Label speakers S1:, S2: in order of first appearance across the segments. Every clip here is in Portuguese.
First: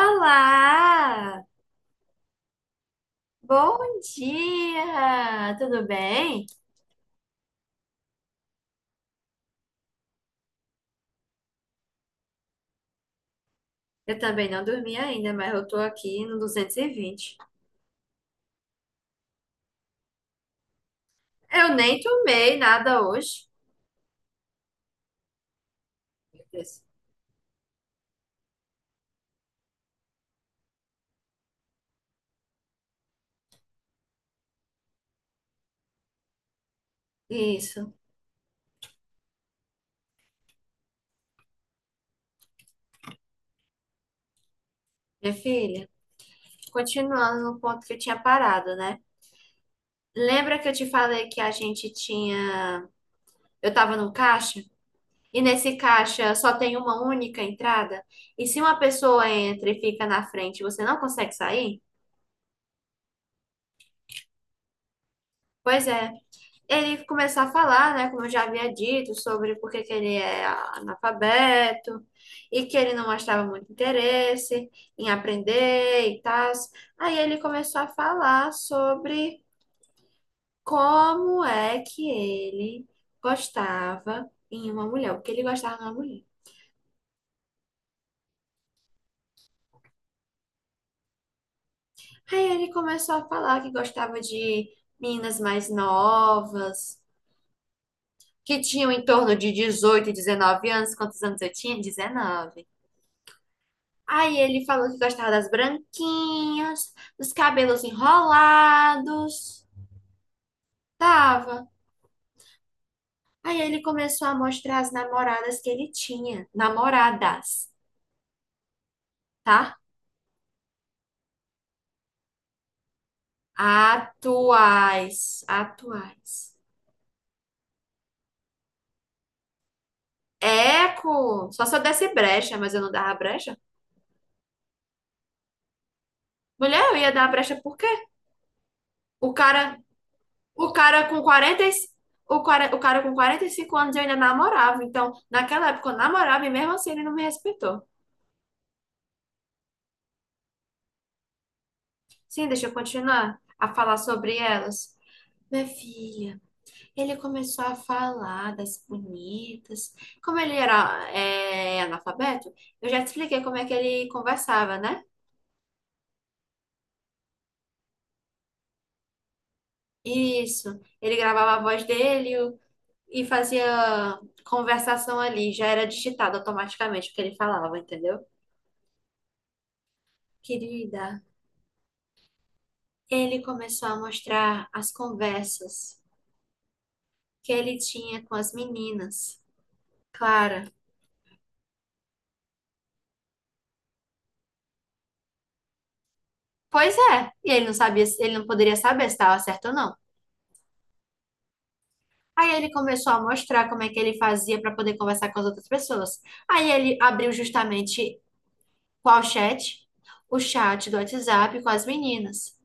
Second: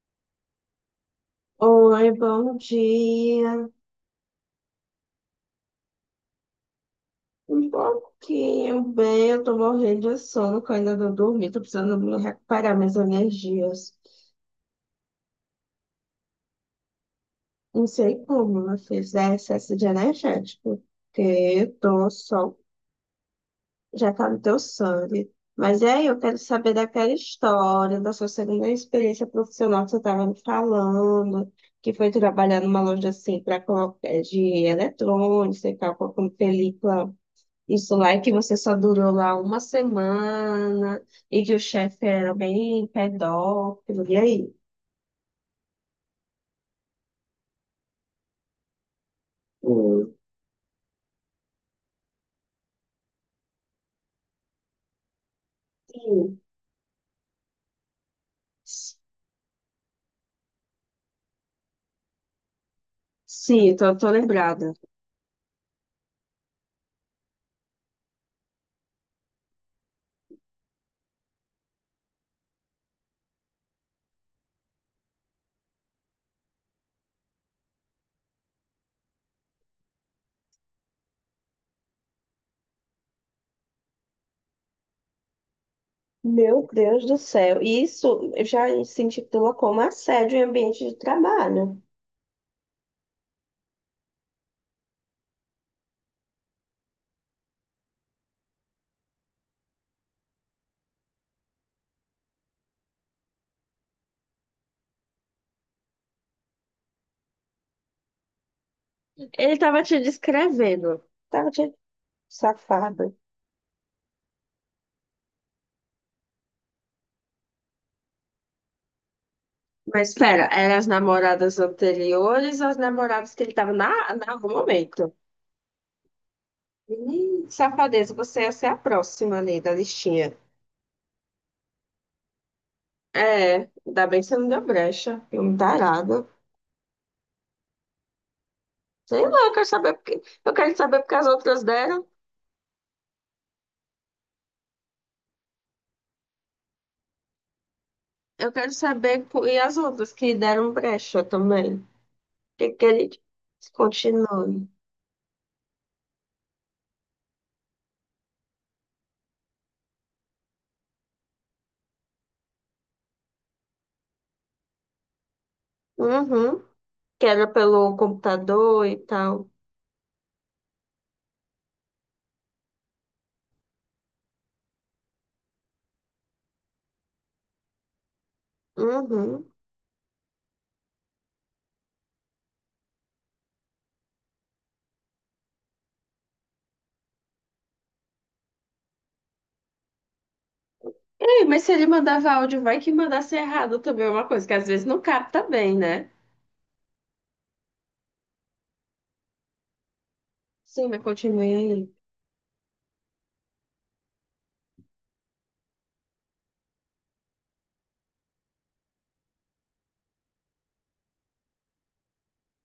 S1: Olá!
S2: Oi, bom dia.
S1: Bom dia! Tudo bem?
S2: Um pouquinho bem, eu tô morrendo de sono, que eu ainda não dormi, tô precisando me recuperar minhas energias.
S1: Eu também não dormi ainda, mas eu tô aqui no 220.
S2: Não sei como eu fiz é excesso de energético, porque eu
S1: Eu nem
S2: tô só,
S1: tomei nada hoje.
S2: já tá no teu sangue. Mas e aí, eu quero saber daquela história, da sua segunda experiência profissional que você estava me falando, que foi trabalhar numa loja assim, para colocar de eletrônicos e tal, com película.
S1: Isso.
S2: Isso lá é que você só durou lá uma semana e que o chefe era bem pedófilo. E aí?
S1: Minha filha, continuando no ponto que eu tinha parado, né?
S2: Hum.
S1: Lembra que eu te falei que a gente tinha. Eu tava no caixa? E nesse caixa
S2: Sim.
S1: só tem uma única entrada? E se uma pessoa entra e fica na frente, você não consegue sair?
S2: Tô lembrada.
S1: Pois é. Ele começar a falar, né, como eu já havia dito, sobre por que que ele é analfabeto e que ele não mostrava muito interesse em aprender e tal. Aí ele começou a falar sobre como é que ele gostava em uma mulher, o que ele gostava numa mulher.
S2: Meu Deus do céu. E isso já se intitula como assédio em ambiente de trabalho.
S1: Aí ele começou a falar que gostava de meninas mais novas, que tinham em torno de 18, 19 anos. Quantos anos eu tinha? 19. Aí ele falou que gostava das branquinhas, dos cabelos
S2: Ele
S1: enrolados.
S2: tava te descrevendo. Tava
S1: Tava.
S2: de safada.
S1: Aí ele começou a mostrar as namoradas que ele tinha. Namoradas, tá?
S2: Mas espera, eram as namoradas anteriores ou as namoradas que ele tava no momento?
S1: Atuais. Atuais.
S2: Ih, safadeza, você ia ser a próxima ali da listinha.
S1: Eco! Só se eu desse brecha, mas eu não dava brecha.
S2: É, ainda bem que você não deu brecha. Eu me tarada.
S1: Mulher, eu ia dar brecha por quê?
S2: Sei
S1: O
S2: lá, eu quero
S1: cara,
S2: saber porque. Eu
S1: o
S2: quero saber
S1: cara
S2: porque
S1: com
S2: as
S1: 40,
S2: outras
S1: e-
S2: deram.
S1: o cara com 45 anos eu ainda namorava. Então, naquela época eu namorava e mesmo assim ele não me respeitou.
S2: Eu quero saber por... e as outras que deram brecha também.
S1: Sim, deixa eu
S2: Que ele
S1: continuar a falar sobre
S2: continue.
S1: elas. Minha filha, ele começou a falar das bonitas. Como ele era analfabeto, eu já te expliquei como é que ele conversava, né?
S2: Uhum. Que era pelo computador e tal.
S1: Isso. Ele gravava a voz dele o- E fazia conversação ali. Já era digitado automaticamente o que ele falava, entendeu?
S2: Uhum.
S1: Querida, ele começou a mostrar as conversas que ele tinha com as meninas. Clara.
S2: Ei, mas se ele mandava áudio, vai que mandasse errado também, é uma coisa que às vezes não capta bem, né?
S1: Pois é, e ele não sabia, ele não poderia saber se estava certo ou não.
S2: Sim, mas continue aí.
S1: Aí ele começou a mostrar como é que ele fazia para poder conversar com as outras pessoas. Aí ele abriu justamente qual chat? O chat do WhatsApp com as meninas.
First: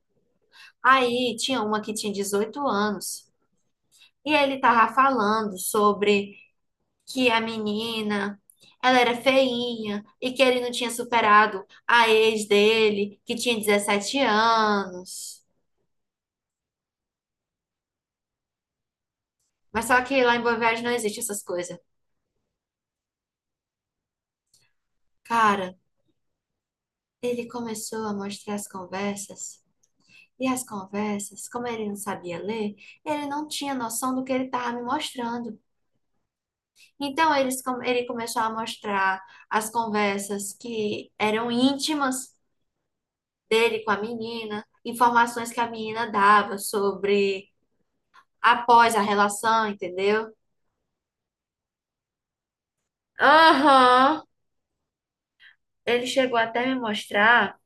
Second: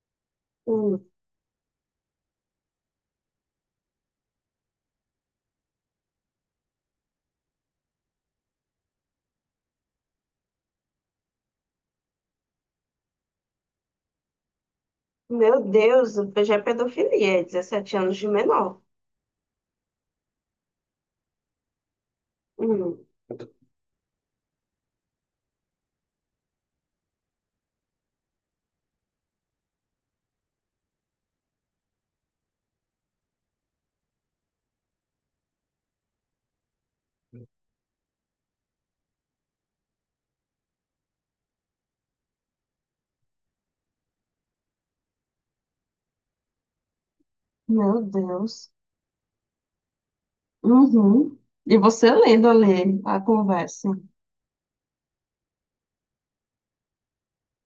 S2: Hum.
S1: Aí tinha uma que tinha 18 anos e ele tava falando sobre que a menina ela era feinha e que ele não tinha superado a ex dele, que tinha 17 anos.
S2: Meu Deus, já é pedofilia, é 17 anos de menor.
S1: Mas só que lá em Boa Viagem não existe essas coisas.
S2: Hum.
S1: Cara, ele começou a mostrar as conversas, e as conversas, como ele não sabia ler, ele não tinha noção do que ele estava me mostrando. Ele começou a mostrar as conversas que eram íntimas dele com a menina, informações que a menina dava sobre
S2: Meu Deus.
S1: após a relação, entendeu?
S2: Uhum. E você lendo ali a conversa.
S1: Aham. Ele chegou até me mostrar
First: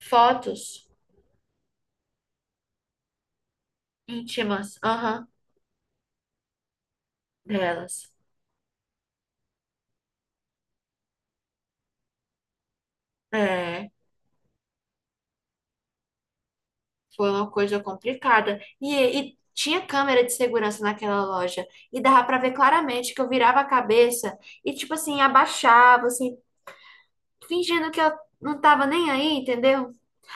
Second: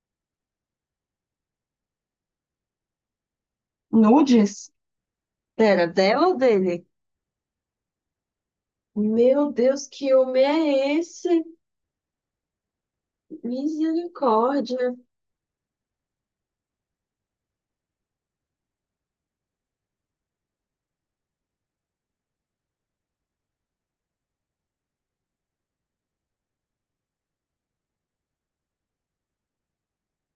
S1: fotos
S2: Nudes?
S1: íntimas, aham,
S2: Pera, dela ou dele?
S1: delas.
S2: Meu Deus, que homem é esse?
S1: É,
S2: Misericórdia.
S1: foi uma coisa complicada. E tinha câmera de segurança naquela loja. E dava pra ver claramente que eu virava a cabeça e, tipo assim, abaixava, assim, fingindo que eu não tava nem aí, entendeu?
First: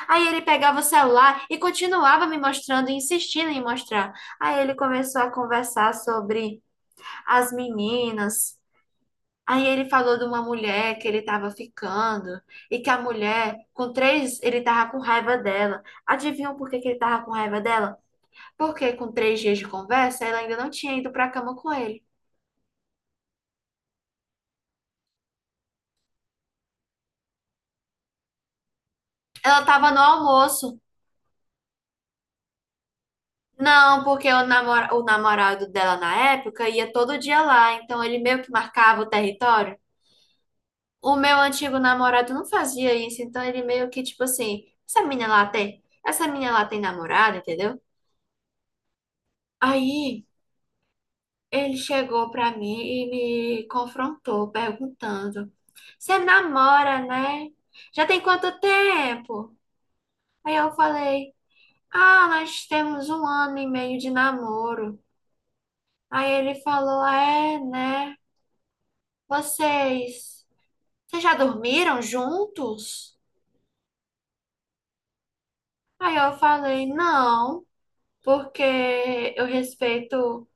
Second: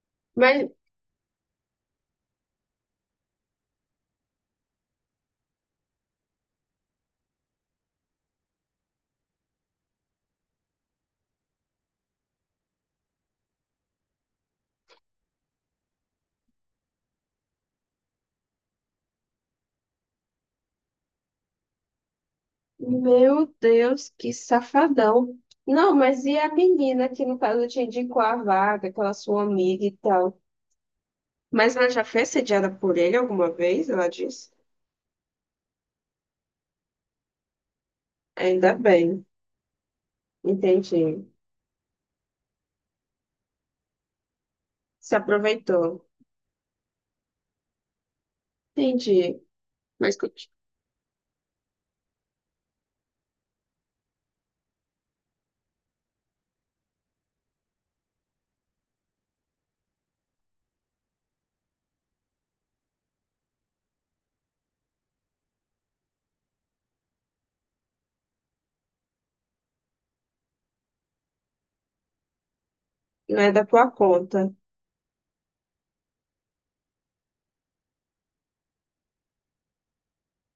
S1: Aí ele
S2: Mas,
S1: pegava o celular e continuava me mostrando, insistindo em mostrar. Aí ele começou a conversar sobre as meninas. Aí ele falou de uma mulher que ele tava ficando e que a mulher, ele tava com raiva dela. Adivinham por que que ele tava com raiva dela? Porque com três dias de conversa, ela ainda não tinha ido pra cama com ele.
S2: meu Deus, que safadão. Não, mas e a menina que, no caso, te indicou a vaga, aquela sua
S1: Ela
S2: amiga
S1: tava
S2: e
S1: no
S2: tal?
S1: almoço.
S2: Mas ela já foi sediada por ele alguma vez?
S1: Não,
S2: Ela
S1: porque
S2: disse?
S1: o namorado dela na época ia todo dia lá, então ele meio que
S2: Ainda
S1: marcava o
S2: bem.
S1: território. O
S2: Entendi.
S1: meu antigo namorado não fazia isso, então ele meio que, tipo assim,
S2: Se aproveitou.
S1: essa menina lá tem namorada, entendeu?
S2: Entendi. Mas
S1: Aí
S2: conti-
S1: ele chegou pra mim e me confrontou, perguntando: você namora, né? Já tem quanto tempo? Aí eu falei. Ah, nós temos um ano e meio de namoro. Aí ele falou, é, né? Vocês, vocês já dormiram juntos?
S2: não é da tua conta.
S1: Aí eu falei, não, porque eu respeito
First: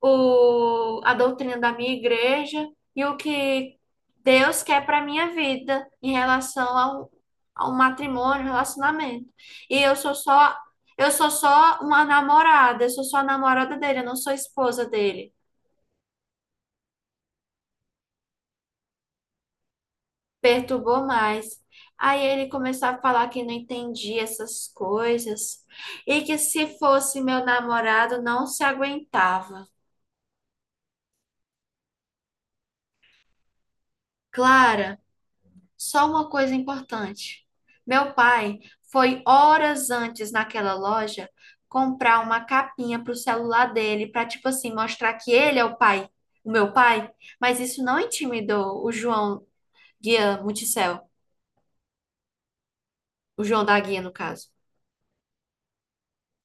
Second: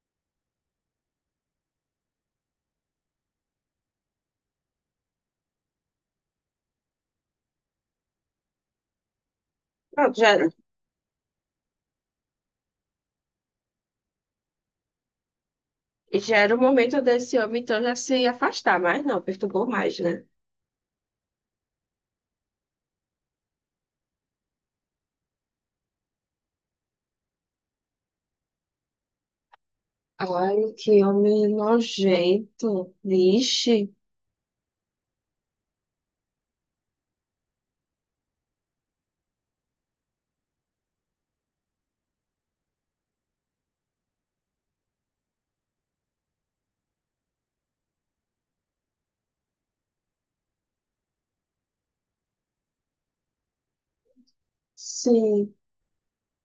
S1: a doutrina da minha igreja e o que Deus quer para minha vida em relação ao matrimônio, um relacionamento. E
S2: Pronto, já,
S1: eu sou só uma namorada, eu sou só a namorada dele, eu não sou esposa dele.
S2: e já era o momento desse homem, então, já se afastar, mas não, perturbou mais, né?
S1: Perturbou mais. Aí ele começou a falar que não entendia essas coisas e que se fosse meu namorado não se aguentava.
S2: Ai, que homem nojento. Vixe.
S1: Clara, só uma coisa importante. Meu pai foi horas antes naquela loja comprar uma capinha para o celular dele, para tipo assim mostrar que ele é o pai, o meu pai, mas isso não intimidou o João Guia Multicel, o João da Guia no caso.
S2: Sim.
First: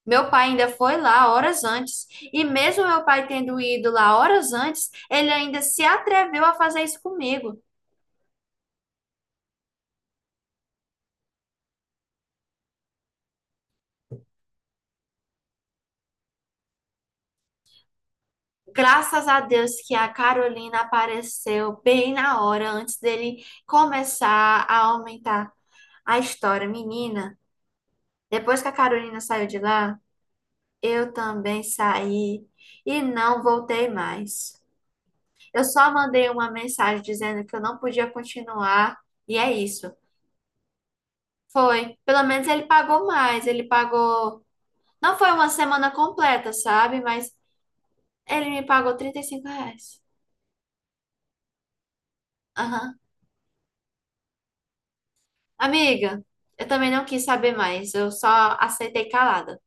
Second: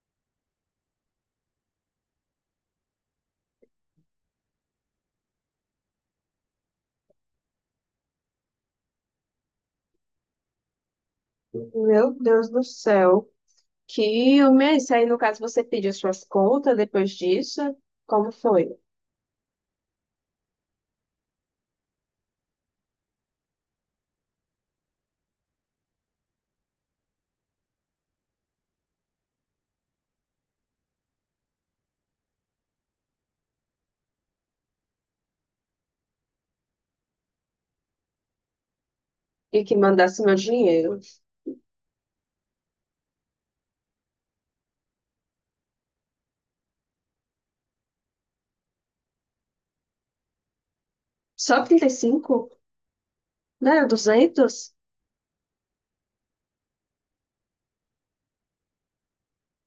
S1: Meu pai ainda foi lá horas antes, e mesmo meu pai tendo ido lá horas antes, ele ainda se atreveu a fazer isso comigo.
S2: Meu Deus do céu. Que homem é esse? Aí, no caso, você pediu suas contas depois disso? Como foi?
S1: Graças a Deus que a Carolina apareceu bem na hora antes dele começar a aumentar a história. Menina, depois que a Carolina saiu de lá, eu também saí e não voltei mais. Eu só mandei uma mensagem dizendo que eu não podia continuar, e é
S2: E que
S1: isso.
S2: mandasse meu dinheiro.
S1: Foi. Pelo menos ele pagou mais. Ele pagou Não foi uma semana completa, sabe? Mas ele me pagou 35 reais.
S2: Só 35.
S1: Aham.
S2: Né? 200.
S1: Amiga, eu também não quis saber mais. Eu só aceitei calada.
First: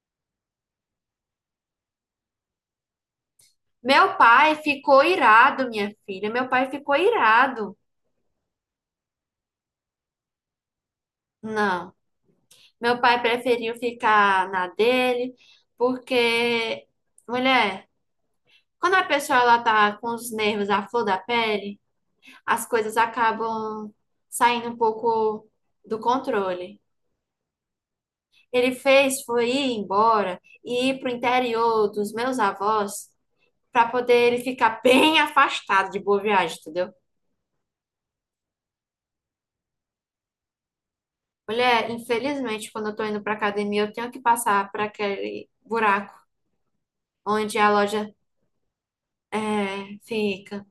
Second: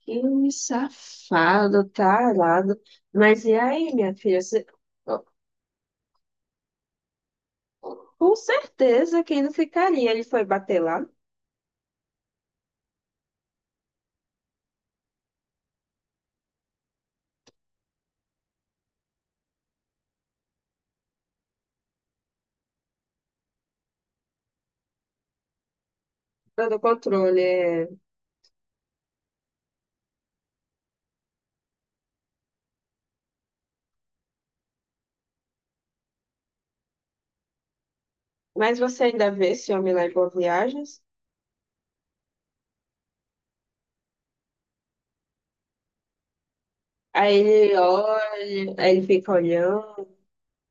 S2: Que homem safado, tarado. Mas e aí, minha
S1: Meu
S2: filha?
S1: pai
S2: Você-
S1: ficou irado, minha filha. Meu pai ficou irado.
S2: com certeza que ele não ficaria. Ele foi bater lá.
S1: Não. Meu pai preferiu ficar na dele, porque, mulher, quando a pessoa ela tá com os nervos à flor da pele, as coisas acabam saindo um pouco do
S2: Fora do
S1: controle.
S2: controle. É.
S1: Ele fez foi ir embora e ir para o interior dos meus avós para poder ele ficar bem afastado de Boa Viagem, entendeu?
S2: Mas você ainda vê esse homem lá em Boas Viagens?
S1: Mulher, infelizmente, quando eu tô indo pra academia, eu tenho que passar por aquele buraco
S2: Aí
S1: onde
S2: ele olha, aí ele fica olhando,
S1: fica.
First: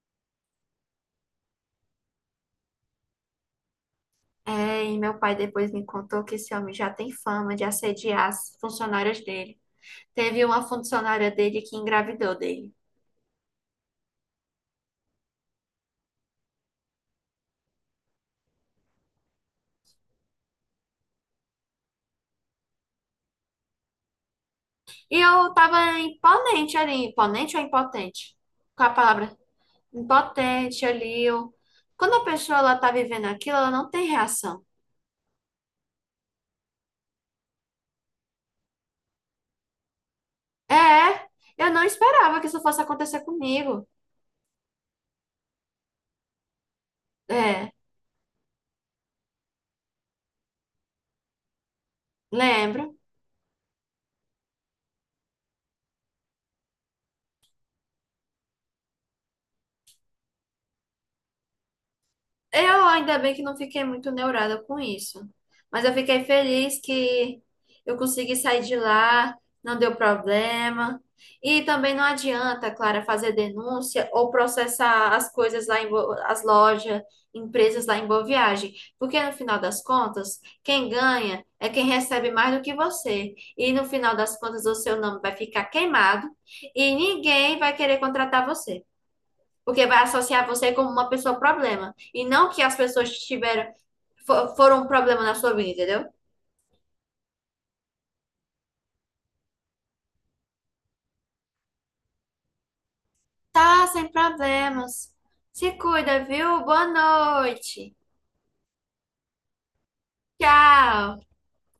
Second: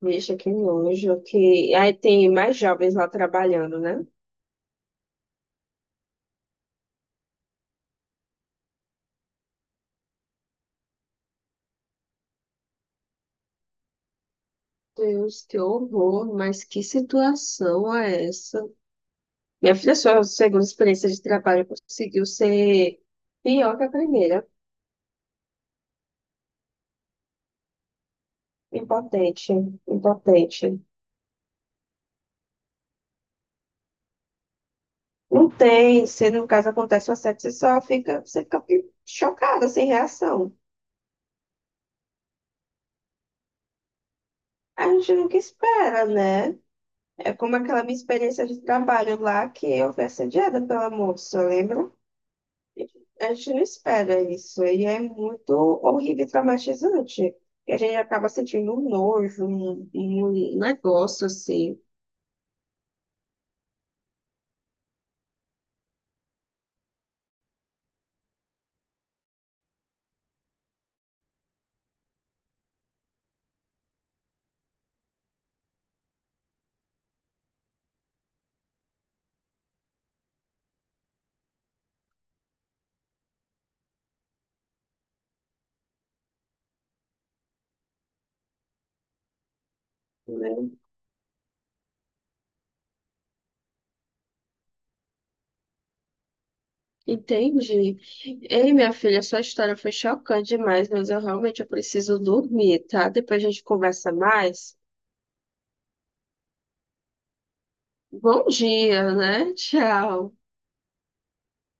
S2: bicho, que nojo, que... Aí tem mais jovens lá trabalhando, né?
S1: É, e meu pai depois me contou que esse homem já tem fama de assediar as funcionárias dele. Teve uma funcionária dele que engravidou dele.
S2: Deus, que horror, mas que situação é essa? Minha filha, sua segunda experiência de trabalho conseguiu ser pior que a primeira.
S1: E eu tava imponente ali, imponente ou impotente? Qual a palavra?
S2: Impotente, impotente.
S1: Impotente ali. Ou... quando a pessoa ela tá vivendo aquilo, ela não tem reação.
S2: Não tem, se no caso acontece um assédio, você só fica, você fica chocada, sem reação.
S1: É, eu não esperava que isso fosse acontecer comigo.
S2: A gente nunca espera, né? É como
S1: É,
S2: aquela minha experiência de trabalho lá que eu fui assediada pela moça, lembra?
S1: lembro.
S2: A gente não espera isso, e é muito horrível e traumatizante. E a gente acaba sentindo um nojo, um negócio assim,
S1: Eu ainda bem que não fiquei muito neurada com isso. Mas eu fiquei feliz que eu consegui sair de lá, não deu problema. E também não adianta, Clara, fazer denúncia ou processar as coisas as lojas, empresas lá em Boa Viagem, porque no final das contas, quem ganha é quem recebe mais do que você. E no final das contas, o seu nome vai ficar queimado e ninguém vai querer contratar você. Porque vai associar
S2: né?
S1: você como uma pessoa problema. E não que as pessoas tiveram, foram um problema na sua vida, entendeu?
S2: Entendi. Ei, minha filha, sua história foi chocante demais, mas eu realmente eu preciso dormir, tá? Depois a gente
S1: Tá, sem
S2: conversa mais.
S1: problemas. Se cuida, viu? Boa noite.
S2: Bom dia, né? Tchau.
S1: Tchau.